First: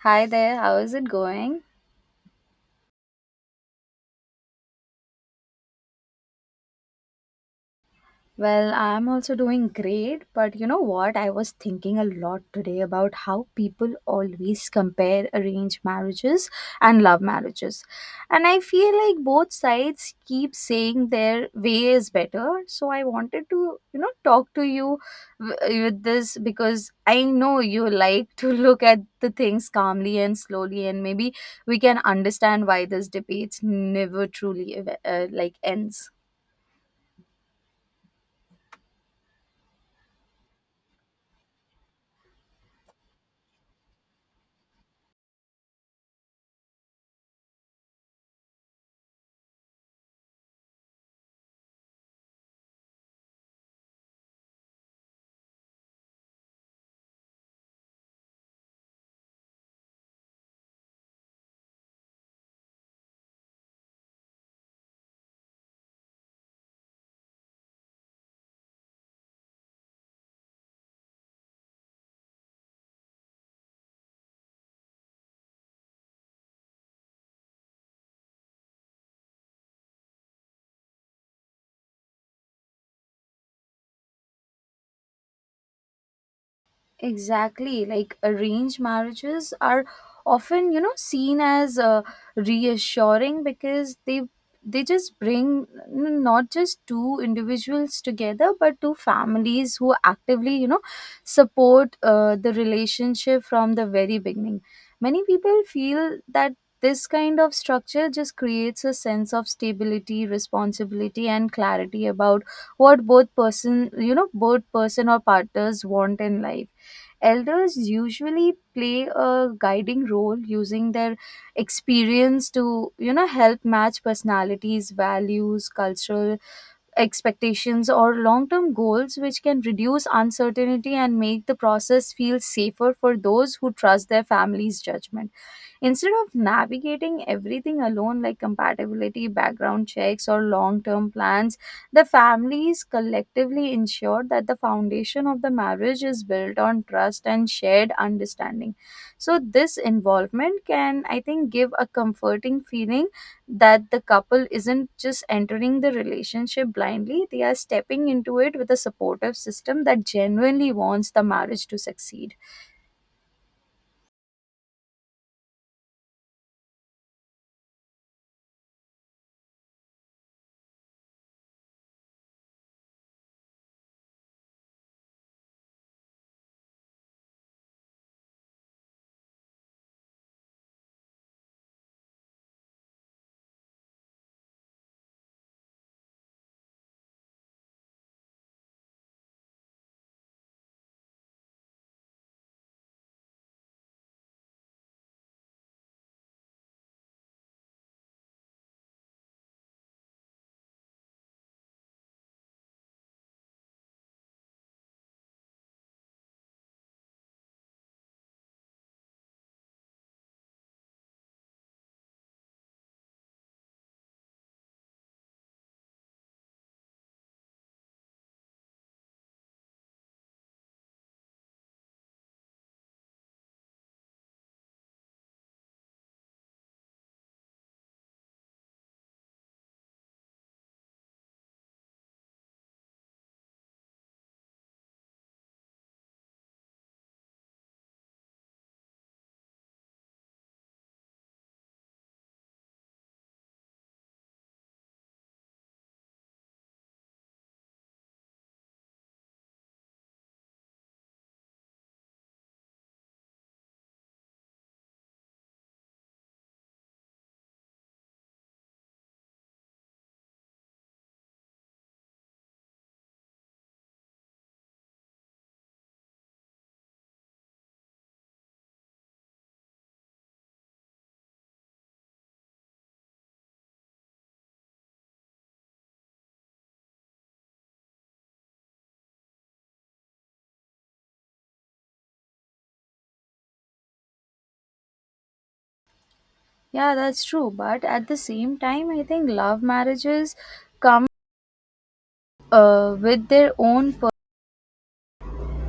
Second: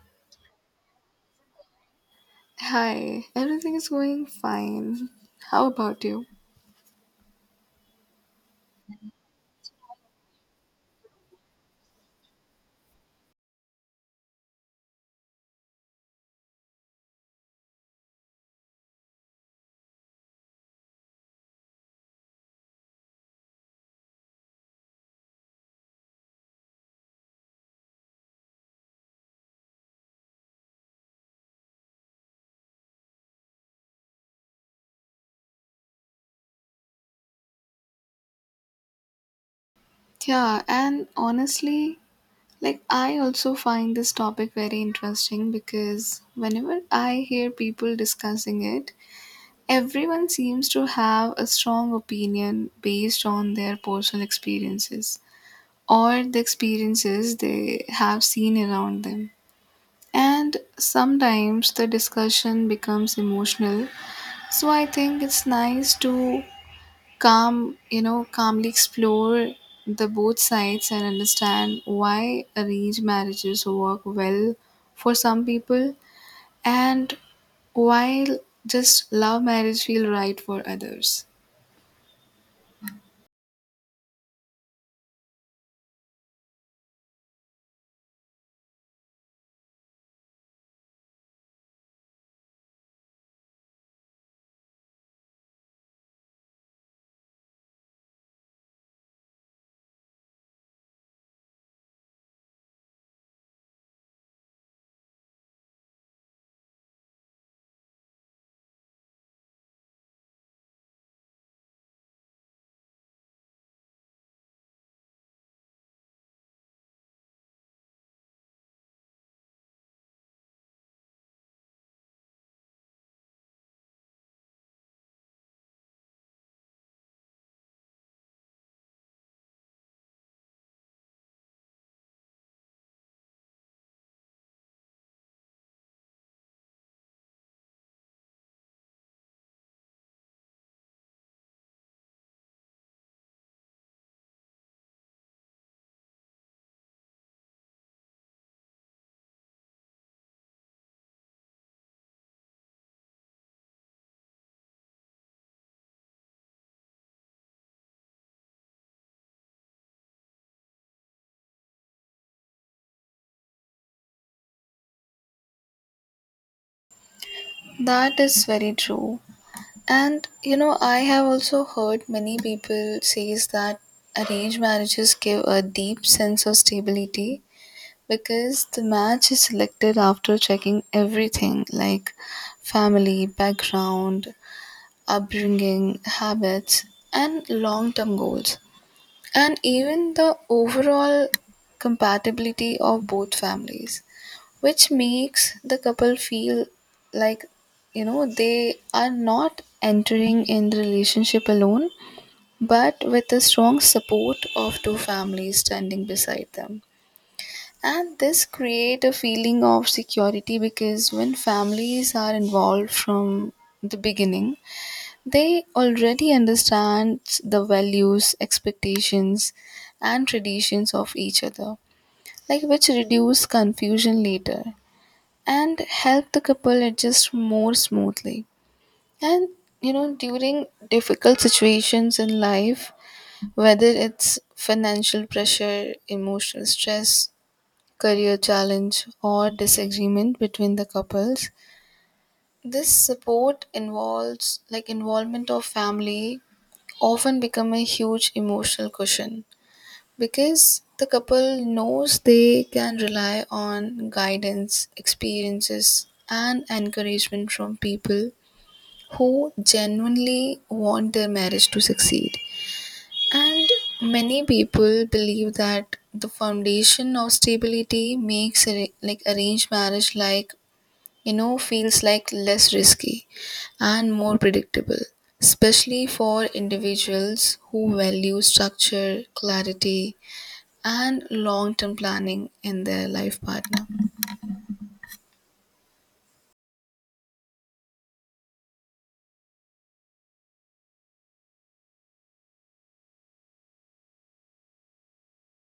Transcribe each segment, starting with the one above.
Hi there, how is it going? Hi, everything is going fine. How about you? Well, I'm also doing great, but you know what? I was thinking a lot today about how people always compare arranged marriages and love marriages. And I feel like both sides keep saying their way is better. So I wanted to, talk to you with this because I know you like to look at the things calmly and slowly, and maybe we can understand why this debate never truly ends. Yeah, and honestly, like I also find this topic very interesting because whenever I hear people discussing it, everyone seems to have a strong opinion based on their personal experiences or the experiences they have seen around them. And sometimes the discussion becomes emotional. So I think it's nice to calmly explore the both sides and understand why arranged marriages work well for some people and while just love marriage feel right for others. Exactly. Like arranged marriages are often, seen as reassuring because they just bring not just two individuals together but two families who actively support the relationship from the very beginning. Many people feel that this kind of structure just creates a sense of stability, responsibility, and clarity about what both person you know both person or partners want in life. Elders usually play a guiding role using their experience to, help match personalities, values, cultural expectations, or long term goals, which can reduce uncertainty and make the process feel safer for those who trust their family's judgment. Instead of navigating everything alone, like compatibility, background checks, or long term plans, the families collectively ensure that the foundation of the marriage is built on trust and shared understanding. So, this involvement can, I think, give a comforting feeling that the couple isn't just entering the relationship blindly, they are stepping into it with a supportive system that genuinely wants the marriage to succeed. That is very true. And you know, I have also heard many people says that arranged marriages give a deep sense of stability because the match is selected after checking everything like family, background, upbringing, habits, and long term goals, and even the overall compatibility of both families, which makes the couple feel like you know they are not entering in the relationship alone but with the strong support of two families standing beside them, and this create a feeling of security because when families are involved from the beginning they already understand the values, expectations, and traditions of each other, like which reduce confusion later and help the couple adjust more smoothly. And you know, during difficult situations in life, whether it's financial pressure, emotional stress, career challenge, or disagreement between the couples, this support involves like involvement of family, often become a huge emotional cushion because the couple knows they can rely on guidance, experiences, and encouragement from people who genuinely want their marriage to succeed. And many people believe that the foundation of stability makes a, like arranged marriage like you know feels like less risky and more predictable, especially for individuals who value structure, clarity, and long term planning in their life partner. Yeah, that's true. But at the same time, I think love marriages come with their own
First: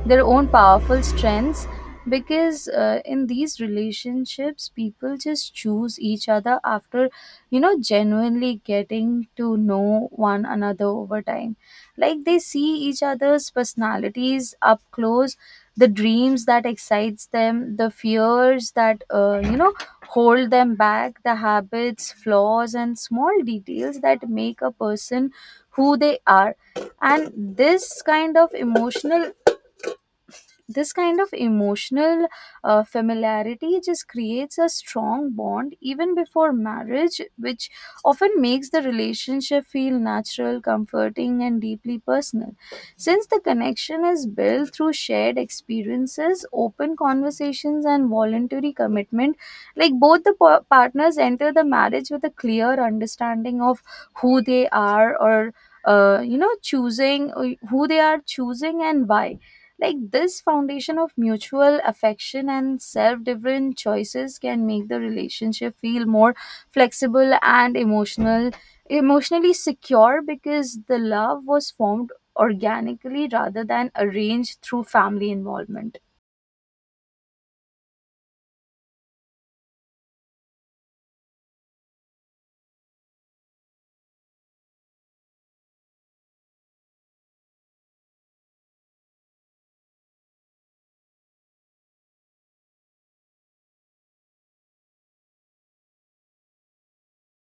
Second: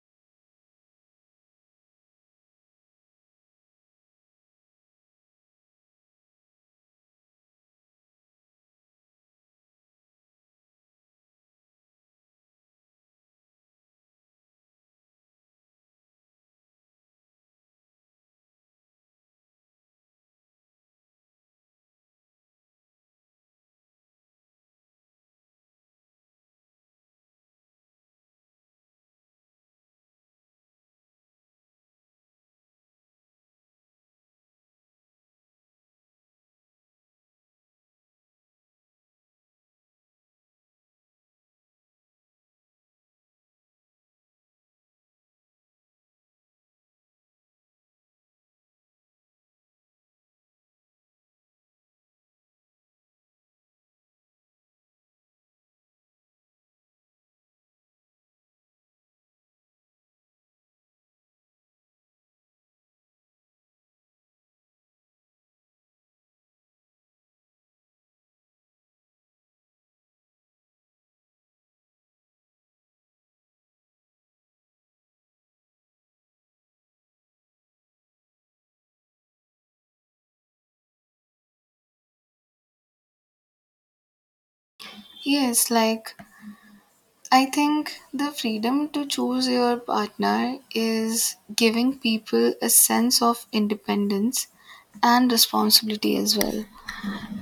their own powerful strengths, because in these relationships people just choose each other after genuinely getting to know one another over time, like they see each other's personalities up close, the dreams that excites them, the fears that hold them back, the habits, flaws, and small details that make a person who they are. And this kind of emotional this kind of emotional familiarity just creates a strong bond even before marriage, which often makes the relationship feel natural, comforting, and deeply personal. Since the connection is built through shared experiences, open conversations, and voluntary commitment, like both the partners enter the marriage with a clear understanding of who they are or you know choosing who they are choosing and why. Like this foundation of mutual affection and self different choices can make the relationship feel more flexible and emotionally secure, because the love was formed organically rather than arranged through family involvement. Yes, like I think the freedom to choose your partner is giving people a sense of independence and responsibility as well.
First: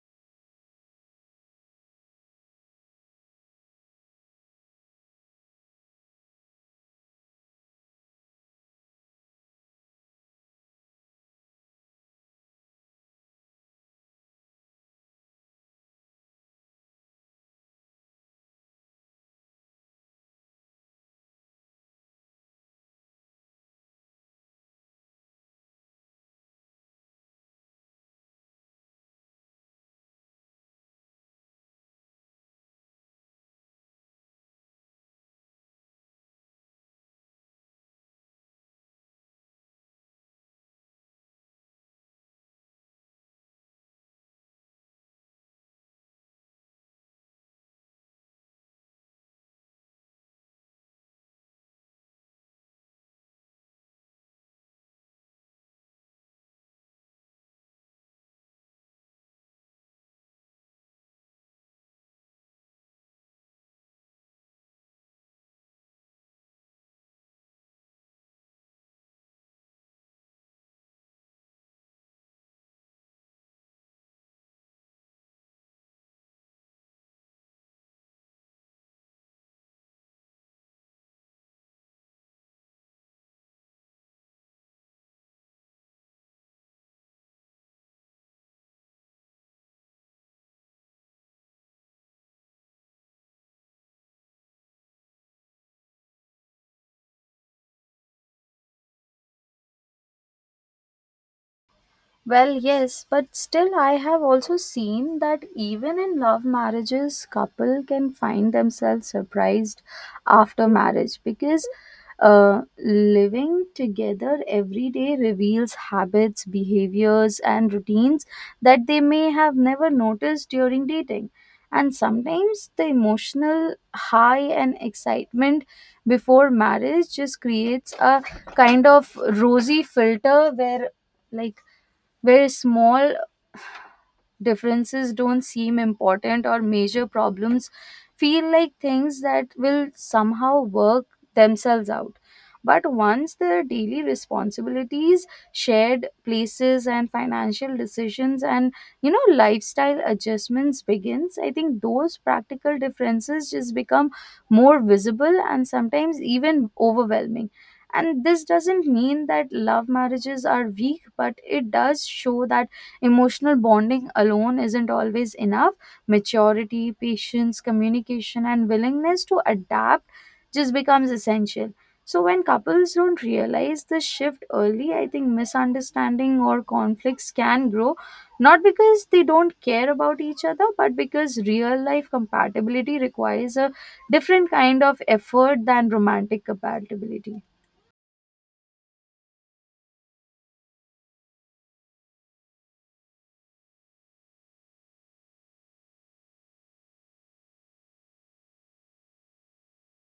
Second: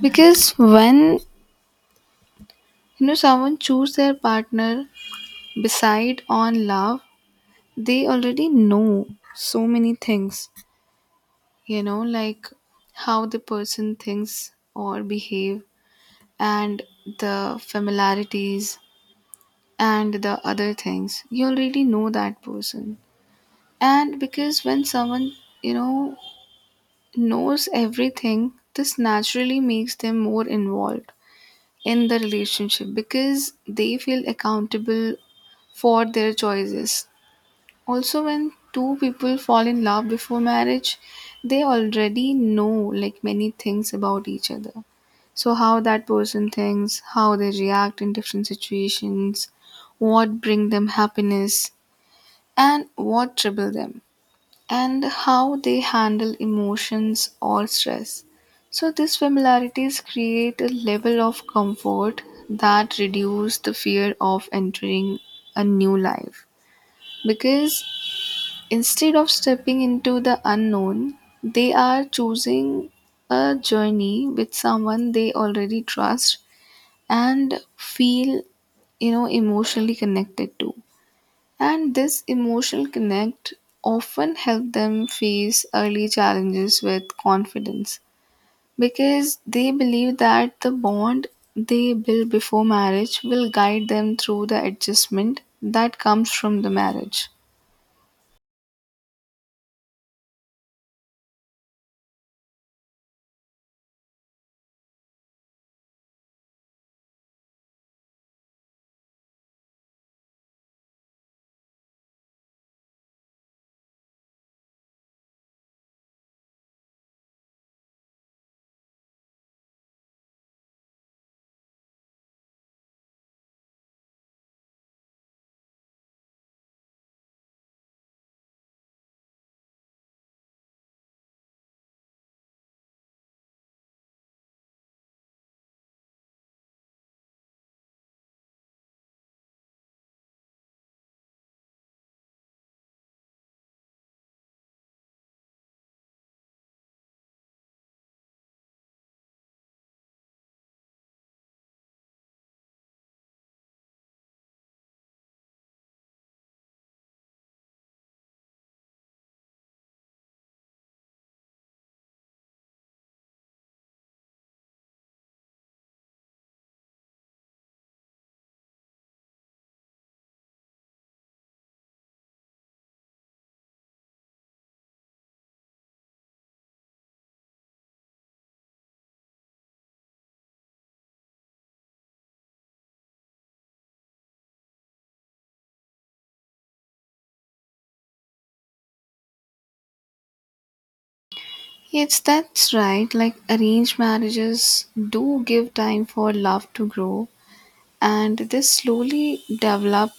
Because when you know someone choose their partner beside on love, they already know so many things you know like how the person thinks or behave, and the familiarities and the other things you already know that person. And because when someone you know knows everything, this naturally makes them more involved in the relationship because they feel accountable for their choices. Also, when two people fall in love before marriage, they already know like many things about each other. So, how that person thinks, how they react in different situations, what bring them happiness, and what trouble them, and how they handle emotions or stress. So, these familiarities create a level of comfort that reduce the fear of entering a new life because instead of stepping into the unknown, they are choosing a journey with someone they already trust and feel, you know, emotionally connected to. And this emotional connect often help them face early challenges with confidence because they believe that the bond they build before marriage will guide them through the adjustment that comes from the marriage. Well, yes, but still, I have also seen that even in love marriages, couple can find themselves surprised after marriage, because living together every day reveals habits, behaviors, and routines that they may have never noticed during dating. And sometimes the emotional high and excitement before marriage just creates a kind of rosy filter where, like where small differences don't seem important or major problems feel like things that will somehow work themselves out. But once the daily responsibilities, shared places, and financial decisions and lifestyle adjustments begins, I think those practical differences just become more visible and sometimes even overwhelming. And this doesn't mean that love marriages are weak, but it does show that emotional bonding alone isn't always enough. Maturity, patience, communication, and willingness to adapt just becomes essential. So when couples don't realize this shift early, I think misunderstanding or conflicts can grow, not because they don't care about each other but because real life compatibility requires a different kind of effort than romantic compatibility. Yes, that's right. Like arranged marriages do give time for love to grow, and this slowly develop,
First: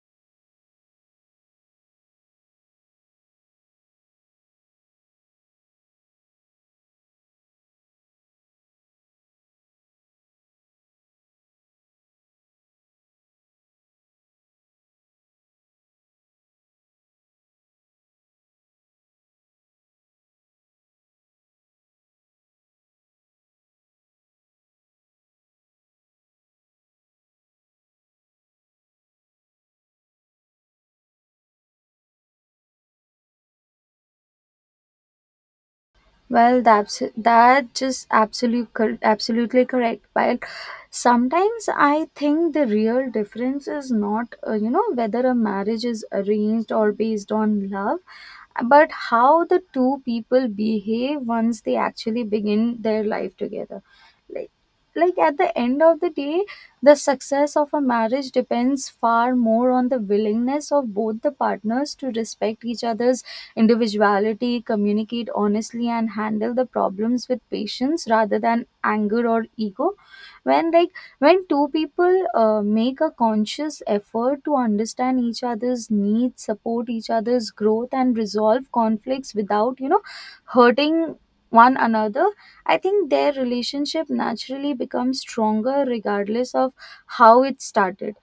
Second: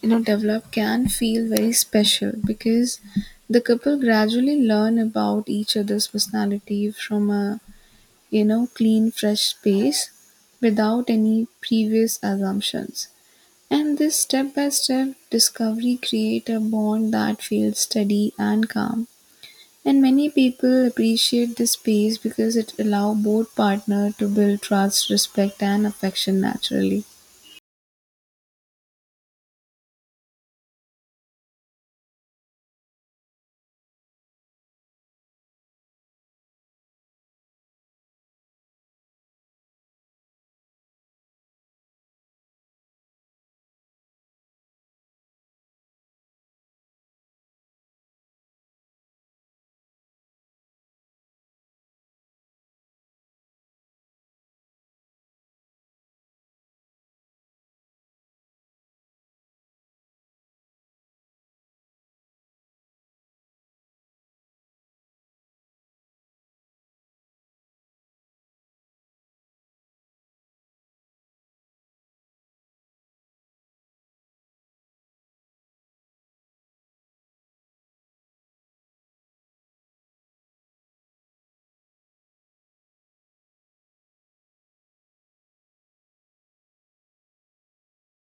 you know, develop can feel very special because the couple gradually learn about each other's personality from a, you know, clean, fresh space without any previous assumptions. And this step by step discovery create a bond that feels steady and calm, and many people appreciate this space because it allows both partner to build trust, respect and affection naturally. Well, that's that just absolute cor- absolutely correct. But sometimes I think the real difference is not whether a marriage is arranged or based on love, but how the two people behave once they actually begin their life together. Like, like at the end of the day, the success of a marriage depends far more on the willingness of both the partners to respect each other's individuality, communicate honestly, and handle the problems with patience rather than anger or ego. When like when two people make a conscious effort to understand each other's needs, support each other's growth, and resolve conflicts without hurting one another, I think their relationship naturally becomes stronger regardless of how it started.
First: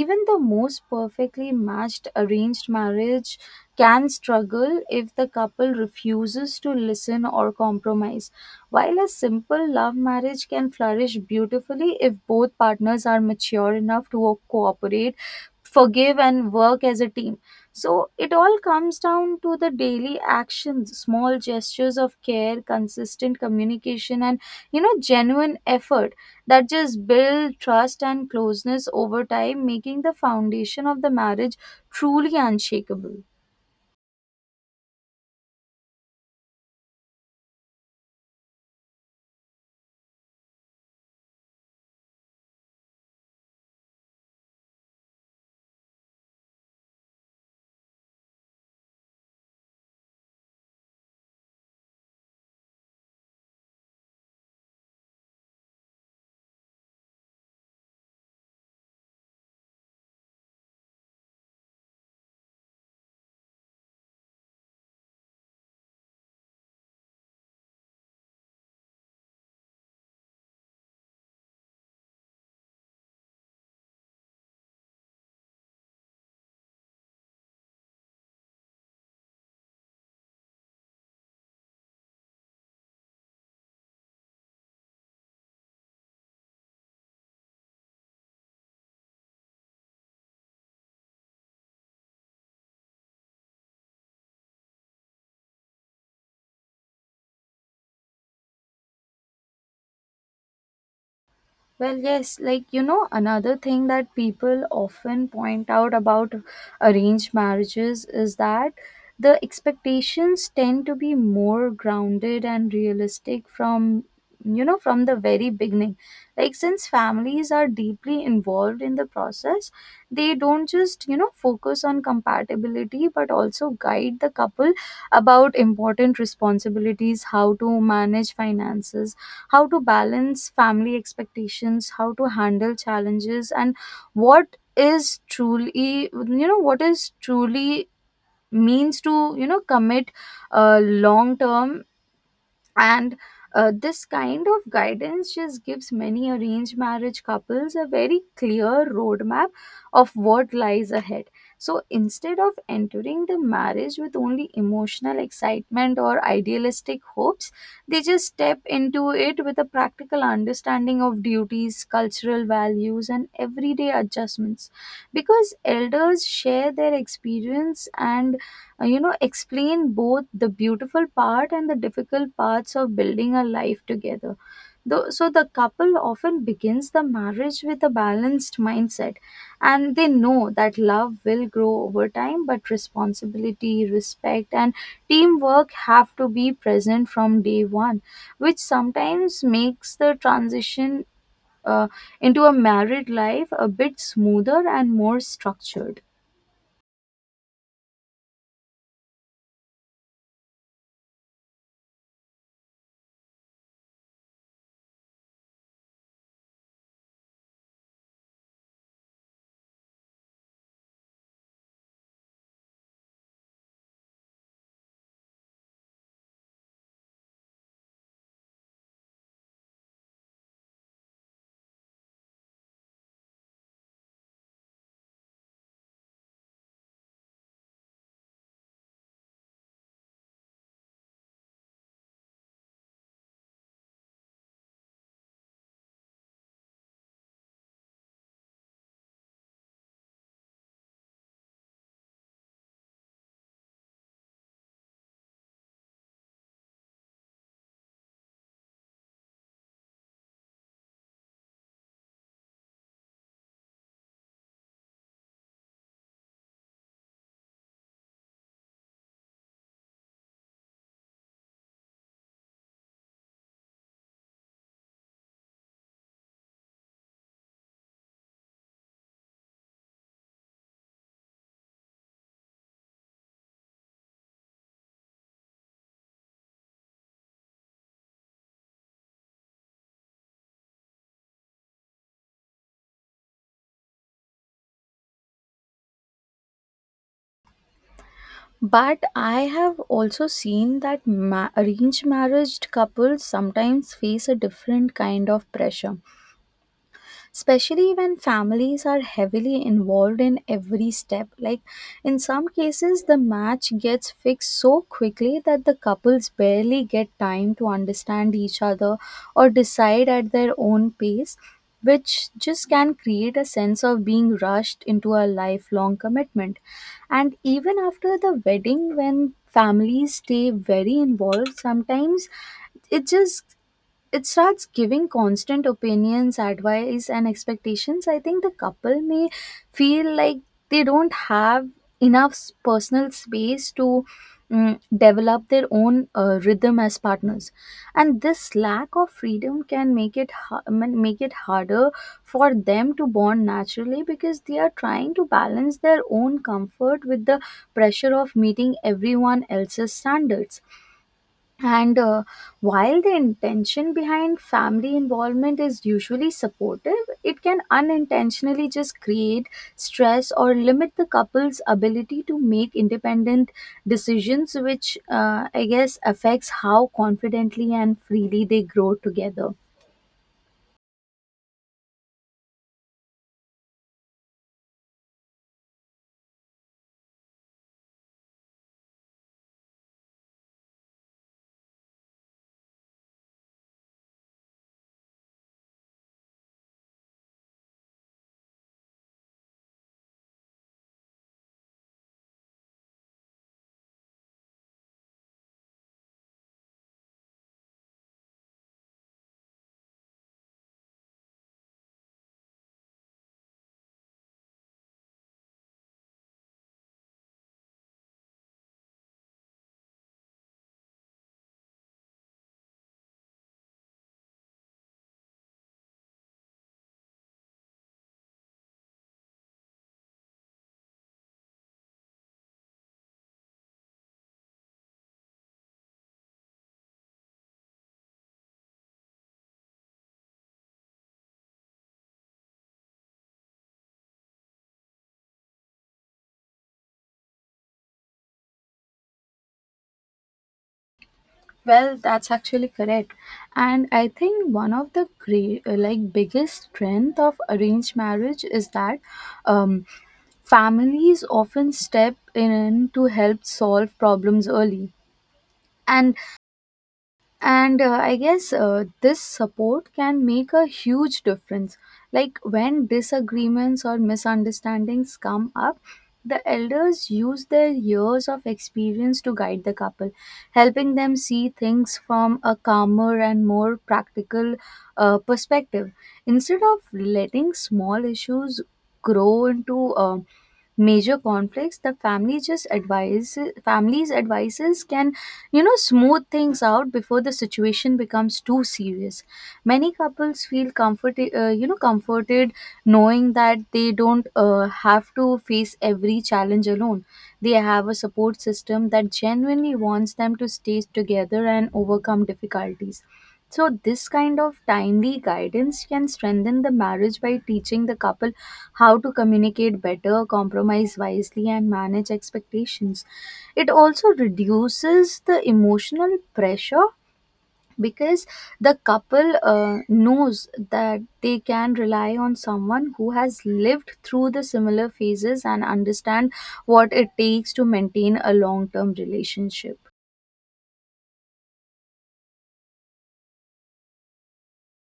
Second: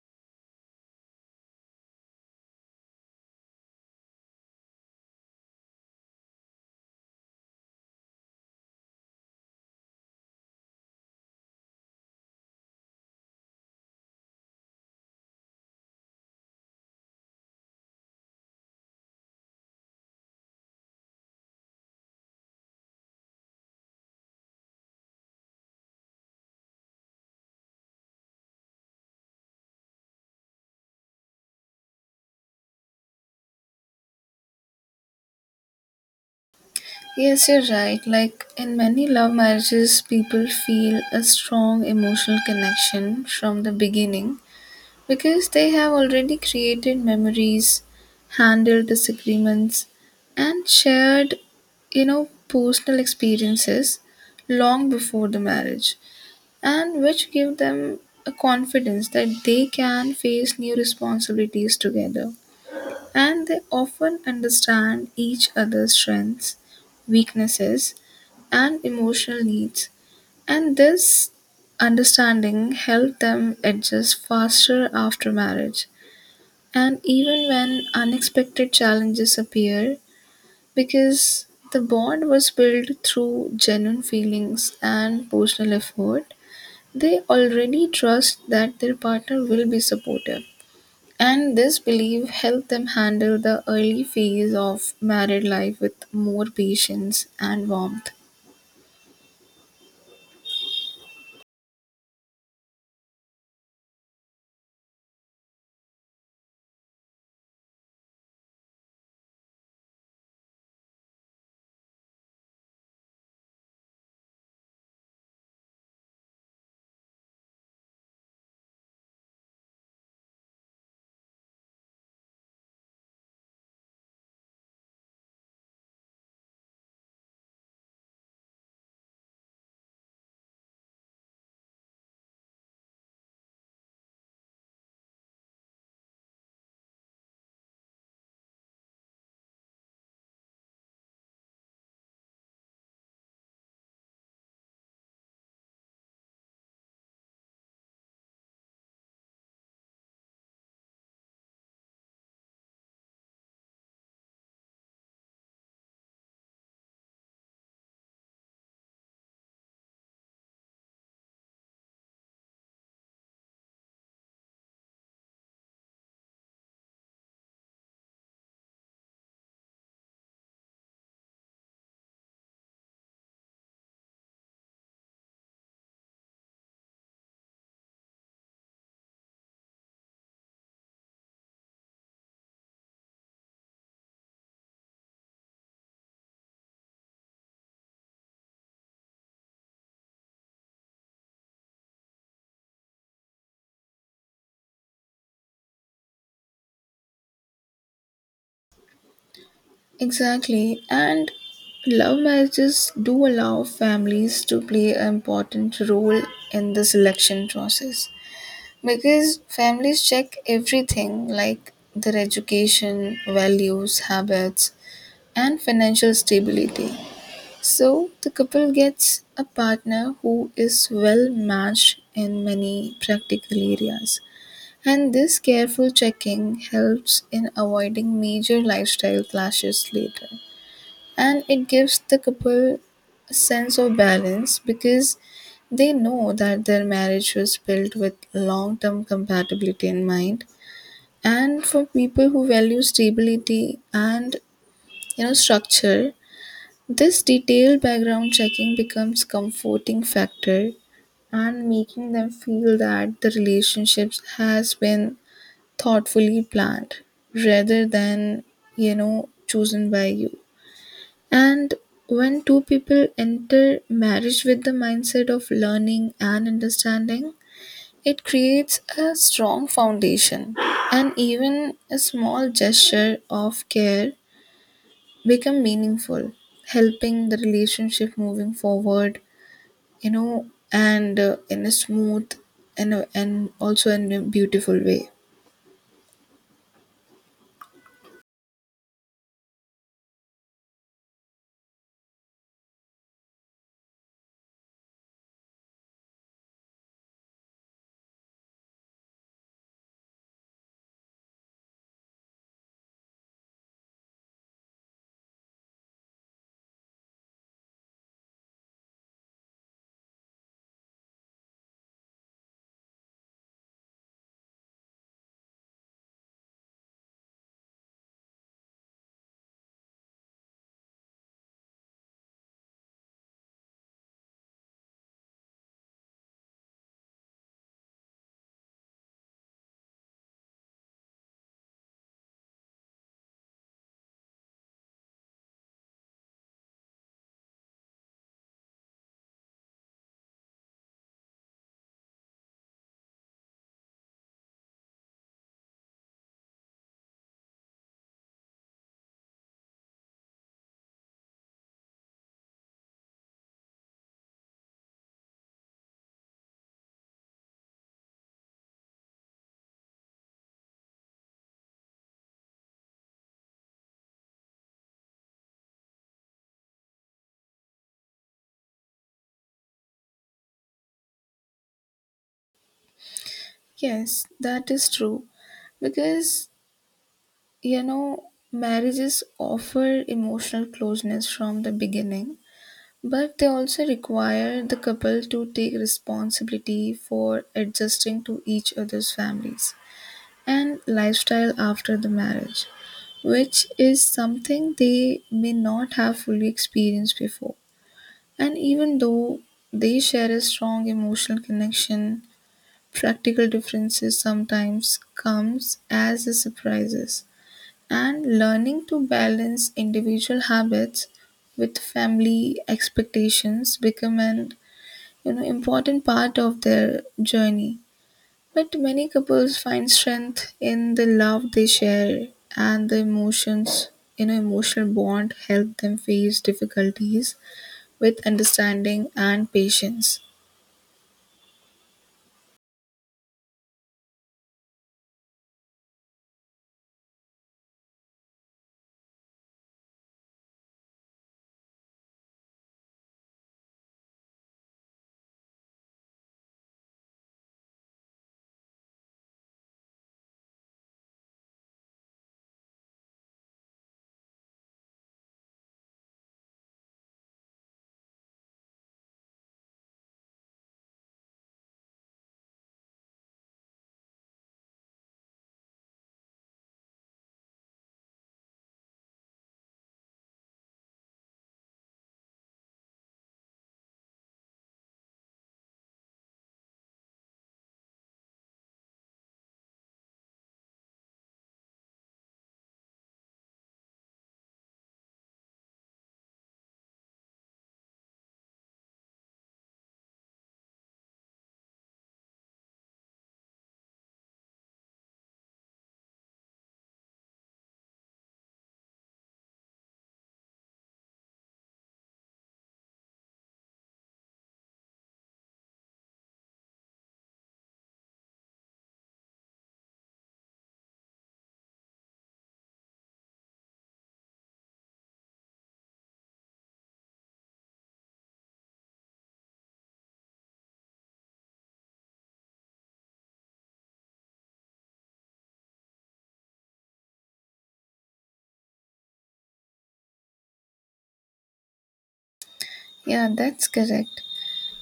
Even the most perfectly matched arranged marriage can struggle if the couple refuses to listen or compromise, while a simple love marriage can flourish beautifully if both partners are mature enough to cooperate, forgive, and work as a team. So it all comes down to the daily actions, small gestures of care, consistent communication, and genuine effort that just build trust and closeness over time, making the foundation of the marriage truly unshakable. Yes, you're right. Like in many love marriages, people feel a strong emotional connection from the beginning because they have already created memories, handled disagreements, and shared, you know, personal experiences long before the marriage, and which give them a confidence that they can face new responsibilities together. And they often understand each other's strengths, weaknesses, and emotional needs. And this understanding helped them adjust faster after marriage. And even when unexpected challenges appear, because the bond was built through genuine feelings and personal effort, they already trust that their partner will be supportive, and this belief helped them handle the early phase of married life with more patience and warmth. Well, yes, like another thing that people often point out about arranged marriages is that the expectations tend to be more grounded and realistic from, from the very beginning. Like since families are deeply involved in the process, they don't just focus on compatibility but also guide the couple about important responsibilities, how to manage finances, how to balance family expectations, how to handle challenges, and what is truly means to, commit uh, long term. And this kind of guidance just gives many arranged marriage couples a very clear roadmap of what lies ahead. So instead of entering the marriage with only emotional excitement or idealistic hopes, they just step into it with a practical understanding of duties, cultural values, and everyday adjustments, because elders share their experience and explain both the beautiful part and the difficult parts of building a life together. Though, so the couple often begins the marriage with a balanced mindset, and they know that love will grow over time but responsibility, respect, and teamwork have to be present from day one, which sometimes makes the transition uh, into a married life a bit smoother and more structured. Exactly, and love marriages do allow families to play an important role in the selection process because families check everything like their education, values, habits, and financial stability. So the couple gets a partner who is well matched in many practical areas, and this careful checking helps in avoiding major lifestyle clashes later. And it gives the couple a sense of balance because they know that their marriage was built with long term compatibility in mind. And for people who value stability and you know structure, this detailed background checking becomes comforting factor and making them feel that the relationships has been thoughtfully planned rather than you know chosen by you. And when two people enter marriage with the mindset of learning and understanding, it creates a strong foundation, and even a small gesture of care become meaningful, helping the relationship moving forward, you know, and in a smooth and also in a beautiful way. But I have also seen that arranged marriage couples sometimes face a different kind of pressure, especially when families are heavily involved in every step. Like in some cases, the match gets fixed so quickly that the couples barely get time to understand each other or decide at their own pace, which just can create a sense of being rushed into a lifelong commitment. And even after the wedding when families stay very involved, sometimes it just it starts giving constant opinions, advice, and expectations, I think the couple may feel like they don't have enough personal space to develop their own rhythm as partners. And this lack of freedom can make it make it harder for them to bond naturally, because they are trying to balance their own comfort with the pressure of meeting everyone else's standards. And while the intention behind family involvement is usually supportive, it can unintentionally just create stress or limit the couple's ability to make independent decisions, which I guess affects how confidently and freely they grow together. Yes, that is true. Because, you know, marriages offer emotional closeness from the beginning, but they also require the couple to take responsibility for adjusting to each other's families and lifestyle after the marriage, which is something they may not have fully experienced before. And even though they share a strong emotional connection, practical differences sometimes comes as a surprises. And learning to balance individual habits with family expectations become an you know important part of their journey. But many couples find strength in the love they share, and the emotions, you know, emotional bond help them face difficulties with understanding and patience. Well, that's actually correct. And I think one of the great, like biggest strength of arranged marriage is that um, families often step in to help solve problems early. And and I guess this support can make a huge difference. Like when disagreements or misunderstandings come up, the elders use their years of experience to guide the couple, helping them see things from a calmer and more practical perspective. Instead of letting small issues grow into major conflicts, the family just advise family's advices can smooth things out before the situation becomes too serious. Many couples feel comforted knowing that they don't have to face every challenge alone. They have a support system that genuinely wants them to stay together and overcome difficulties. So this kind of timely guidance can strengthen the marriage by teaching the couple how to communicate better, compromise wisely, and manage expectations. It also reduces the emotional pressure, because the couple knows that they can rely on someone who has lived through the similar phases and understand what it takes to maintain a long term relationship. Yeah, that's correct.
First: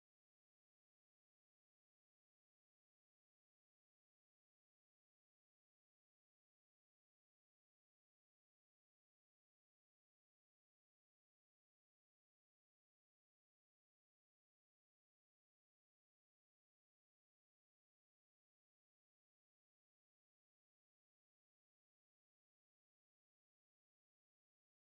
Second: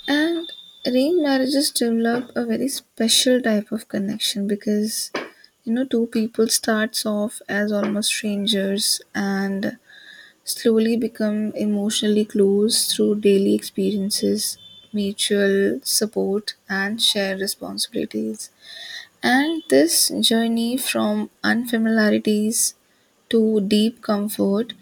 And arranged marriages develop a very special type of connection because you know two people starts off as almost strangers and slowly become emotionally close through daily experiences, mutual support, and shared responsibilities. And this journey from unfamiliarities to deep comfort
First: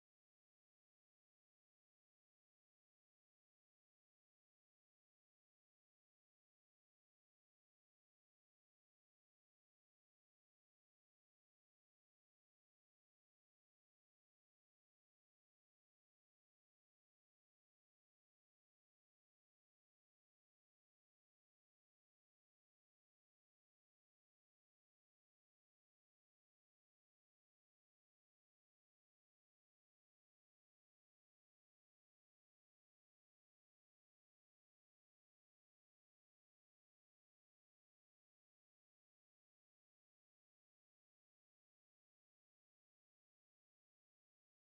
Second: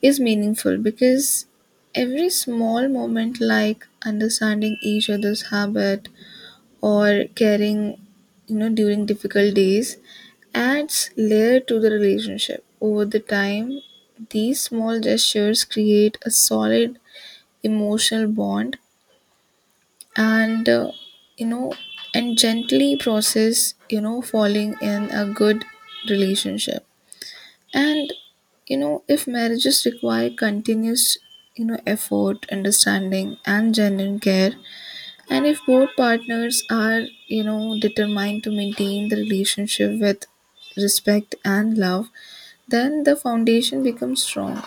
is meaningful because every small moment, like understanding each other's habit, or caring you know during difficult days, adds layer to the relationship over the time. These small gestures create a solid emotional bond, and you know, and gently process you know falling in a good relationship. And you know, if marriages require continuous you know effort, understanding and genuine care, and if both partners are, you know, determined to maintain the relationship with respect and love, then the foundation becomes strong.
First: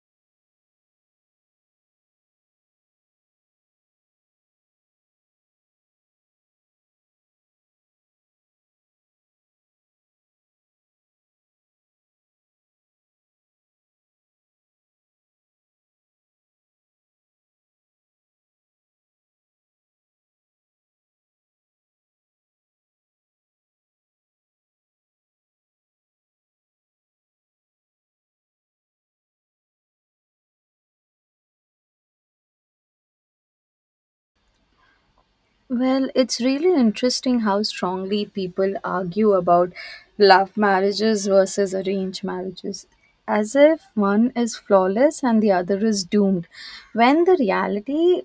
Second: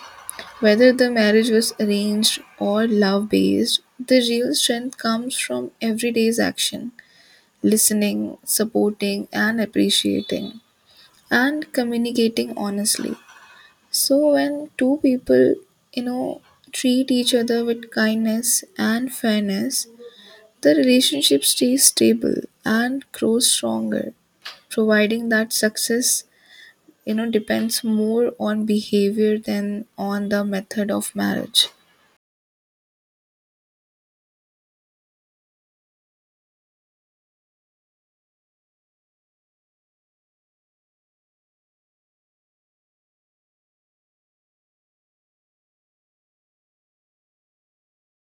Whether the marriage was arranged or love based, the real strength comes from everyday's action, listening, supporting, and appreciating, and communicating honestly. So, when two people, you know, treat each other with kindness and fairness, the relationship stays stable and grows stronger, providing that success, you know, depends more on behavior than on the method of marriage. Well, it's really interesting how strongly people argue about love marriages versus arranged marriages, as if one is flawless and the other is doomed, when the reality,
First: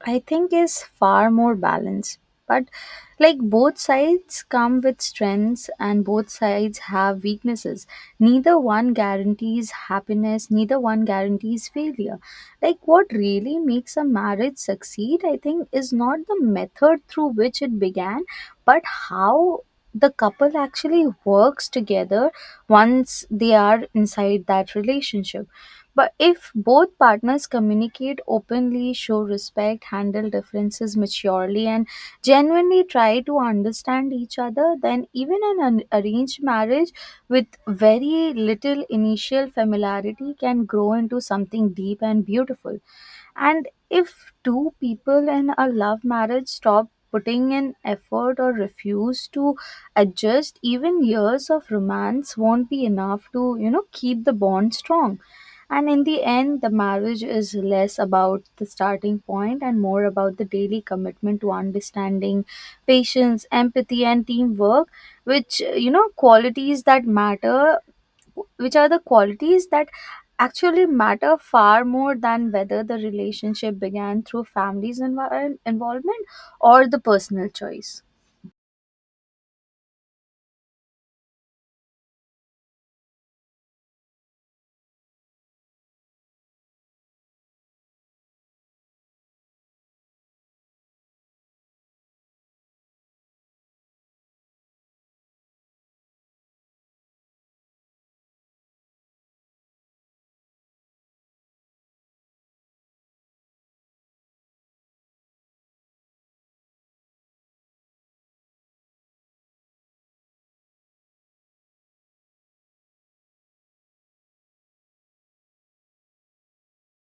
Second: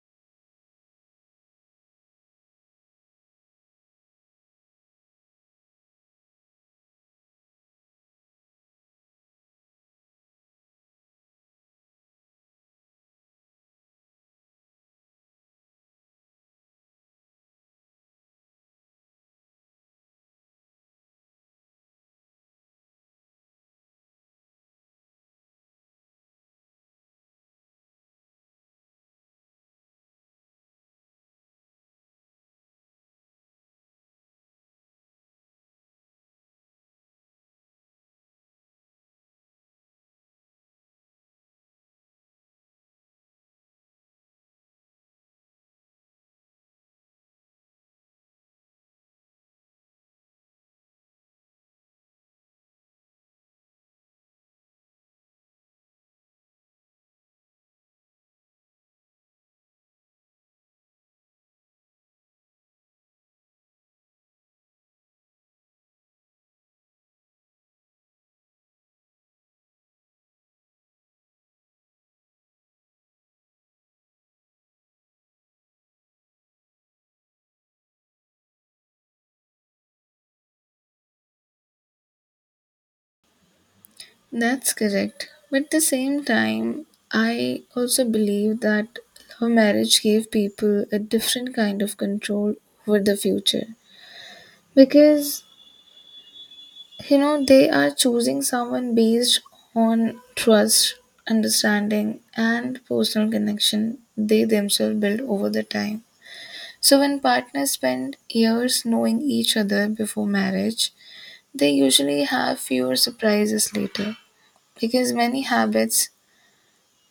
I think, is far more balanced, but like both sides come with strengths and both sides have weaknesses. Neither one guarantees happiness, neither one guarantees failure. Like what really makes a marriage succeed, I think, is not the method through which it began, but how the couple actually works together once they are inside that relationship. But if both partners communicate openly, show respect, handle differences maturely, and genuinely try to understand each other, then even an arranged marriage with very little initial familiarity can grow into something deep and beautiful. And if two people in a love marriage stop putting in effort or refuse to adjust, even years of romance won't be enough to, you know, keep the bond strong. And in the end, the marriage is less about the starting point and more about the daily commitment to understanding, patience, empathy, and teamwork, which, you know, qualities that matter which are the qualities that actually matter far more than whether the relationship began through family's involvement or the personal choice. That's correct. But at the same time, I also believe that love marriage gave people a different kind of control over the future. Because you know they are choosing someone based on trust, understanding and personal connection they themselves build over the time. So when partners spend years knowing each other before marriage, they usually have fewer surprises later because many habits,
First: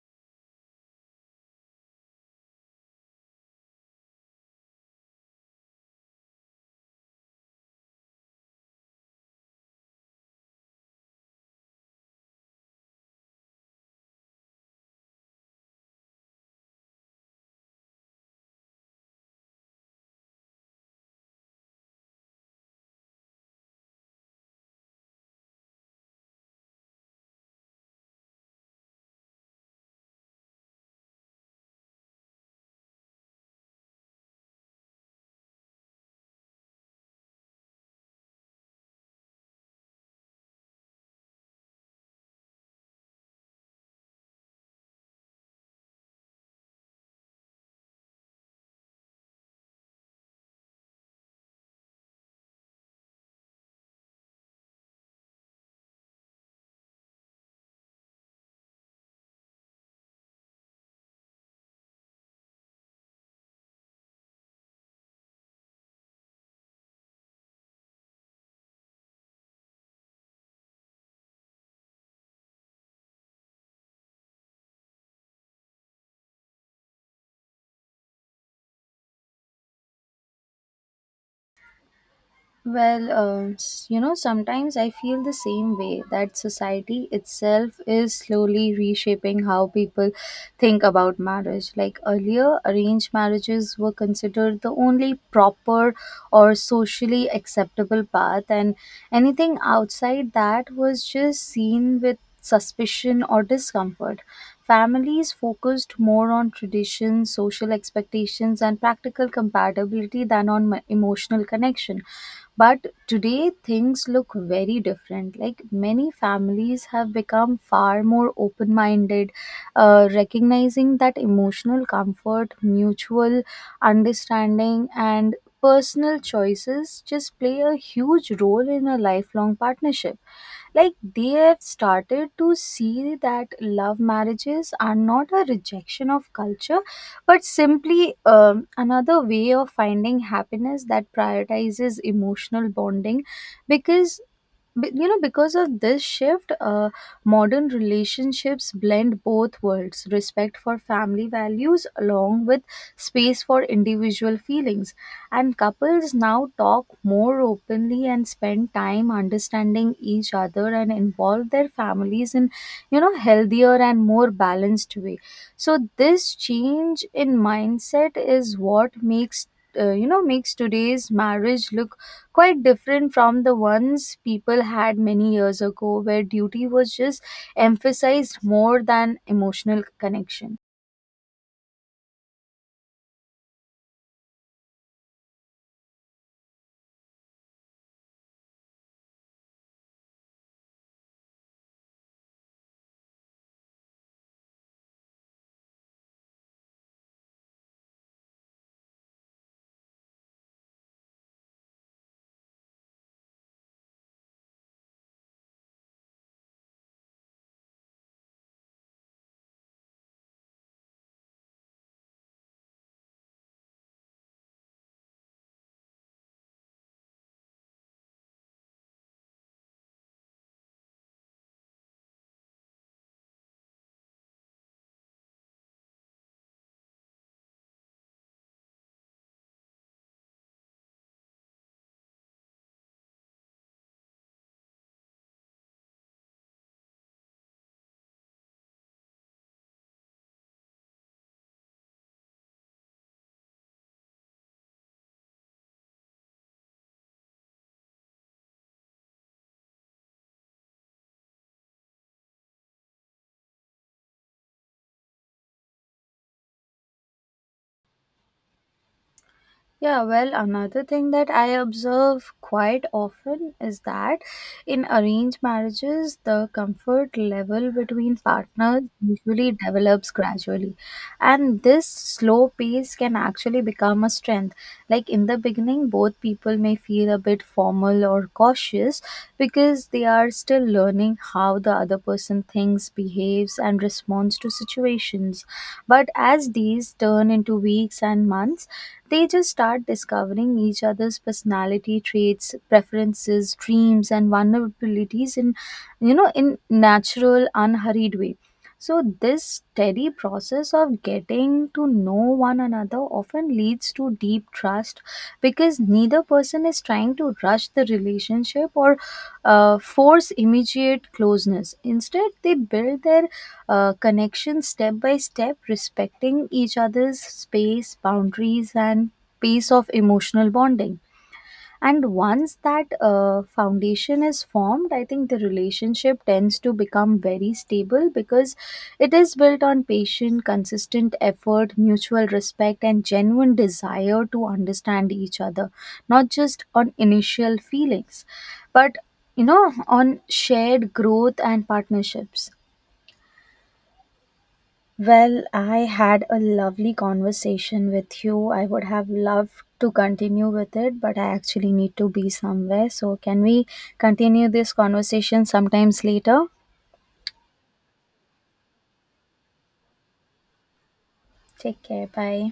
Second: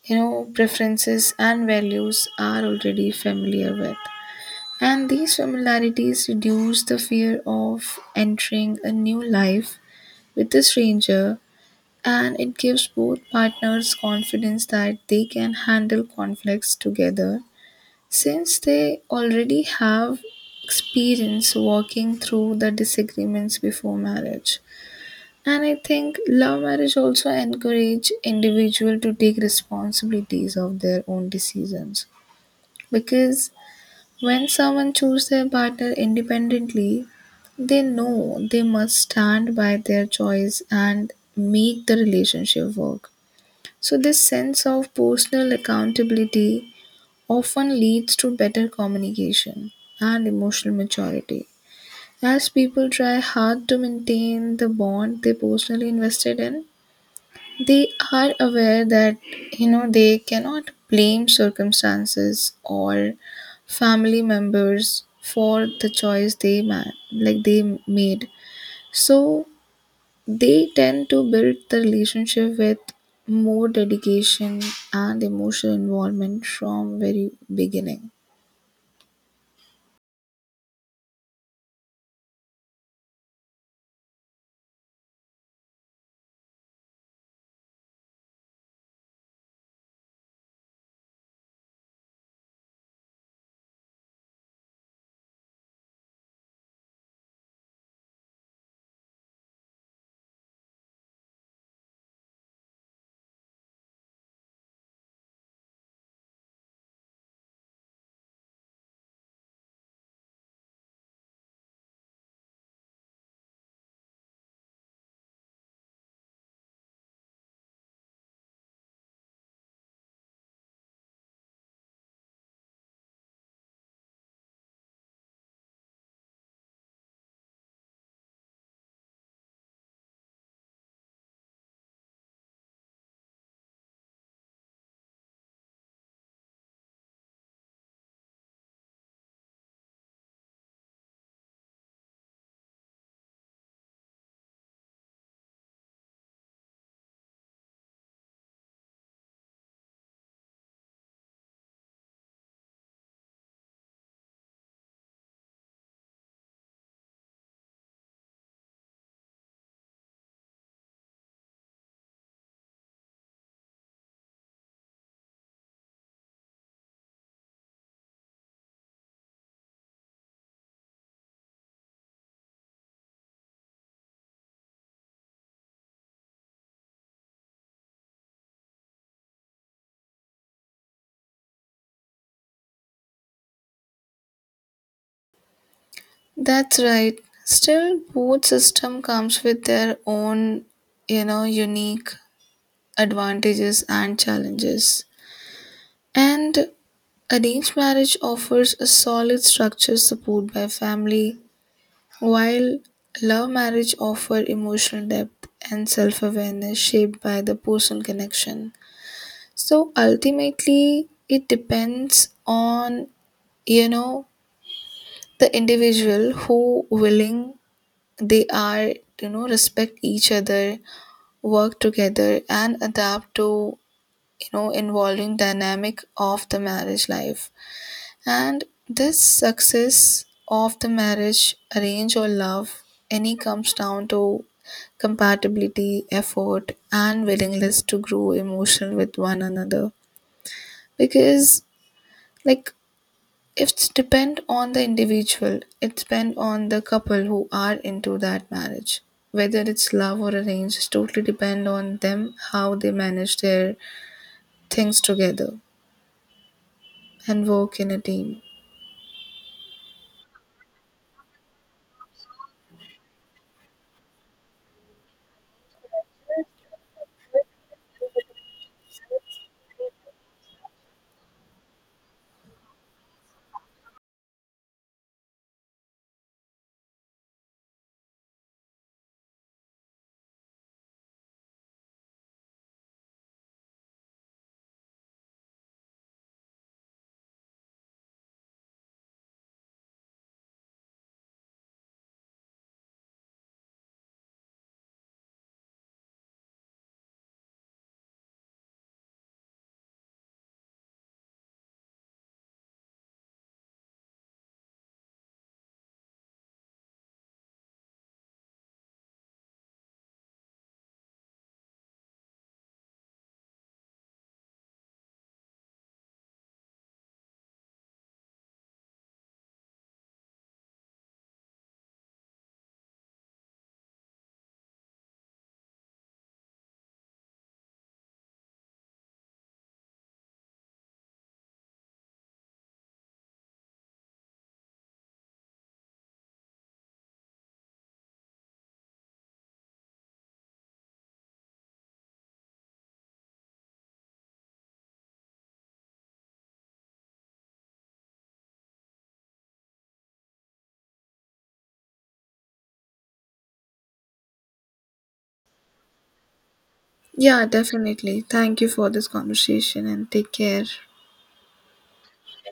you know, preferences and values are already familiar with, and these familiarities reduce the fear of entering a new life with a stranger, and it gives both partners confidence that they can handle conflicts together since they already have experience working through the disagreements before marriage. And I think love marriage also encourage individual to take responsibilities of their own decisions because when someone choose their partner independently, they know they must stand by their choice and make the relationship work. So, this sense of personal accountability often leads to better communication and emotional maturity. As people try hard to maintain the bond they personally invested in, they are aware that you know they cannot blame circumstances or family members for the choice they ma- like they made. So they tend to build the relationship with more dedication and emotional involvement from very beginning. Well, sometimes I feel the same way, that society itself is slowly reshaping how people think about marriage. Like earlier, arranged marriages were considered the only proper or socially acceptable path, and anything outside that was just seen with suspicion or discomfort. Families focused more on tradition, social expectations, and practical compatibility than on emotional connection, but today things look very different. Like many families have become far more open minded, recognizing that emotional comfort, mutual understanding, and personal choices just play a huge role in a lifelong partnership. Like they have started to see that love marriages are not a rejection of culture, but simply, another way of finding happiness that prioritizes emotional bonding. Because because of this shift, modern relationships blend both worlds, respect for family values along with space for individual feelings. And couples now talk more openly and spend time understanding each other and involve their families in, you know, healthier and more balanced way. So this change in mindset is what makes you know makes today's marriage look quite different from the ones people had many years ago, where duty was just emphasized more than emotional connection. That's right. Still, both system comes with their own, you know, unique advantages and challenges. And arranged marriage offers a solid structure support by family, while love marriage offer emotional depth and self-awareness shaped by the personal connection. So ultimately, it depends on, you know, the individual who willing they are, you know, respect each other, work together and adapt to, you know, involving dynamic of the marriage life. And this success of the marriage, arrange or love, any comes down to compatibility, effort and willingness to grow emotional with one another. Because like It's depend on the individual. It's depend on the couple who are into that marriage. Whether it's love or arranged, it's totally depend on them how they manage their things together and work in a team. Yeah, well, another thing that I observe quite often is that in arranged marriages, the comfort level between partners usually develops gradually. And this slow pace can actually become a strength. Like in the beginning, both people may feel a bit formal or cautious because they are still learning how the other person thinks, behaves, and responds to situations. But as these turn into weeks and months, they just start discovering each other's personality traits, preferences, dreams, and vulnerabilities in, you know, in natural, unhurried way. So this steady process of getting to know one another often leads to deep trust, because neither person is trying to rush the relationship or force immediate closeness. Instead they build their connection step by step, respecting each other's space, boundaries, and pace of emotional bonding. And once that foundation is formed, I think the relationship tends to become very stable because it is built on patient, consistent effort, mutual respect, and genuine desire to understand each other, not just on initial feelings, but, you know, on shared growth and partnerships. Well, I had a lovely conversation with you. I would have loved to continue with it, but I actually need to be somewhere. So, can we continue this conversation sometimes later? Yeah, definitely. Thank you for this conversation and take care. Take care. Bye.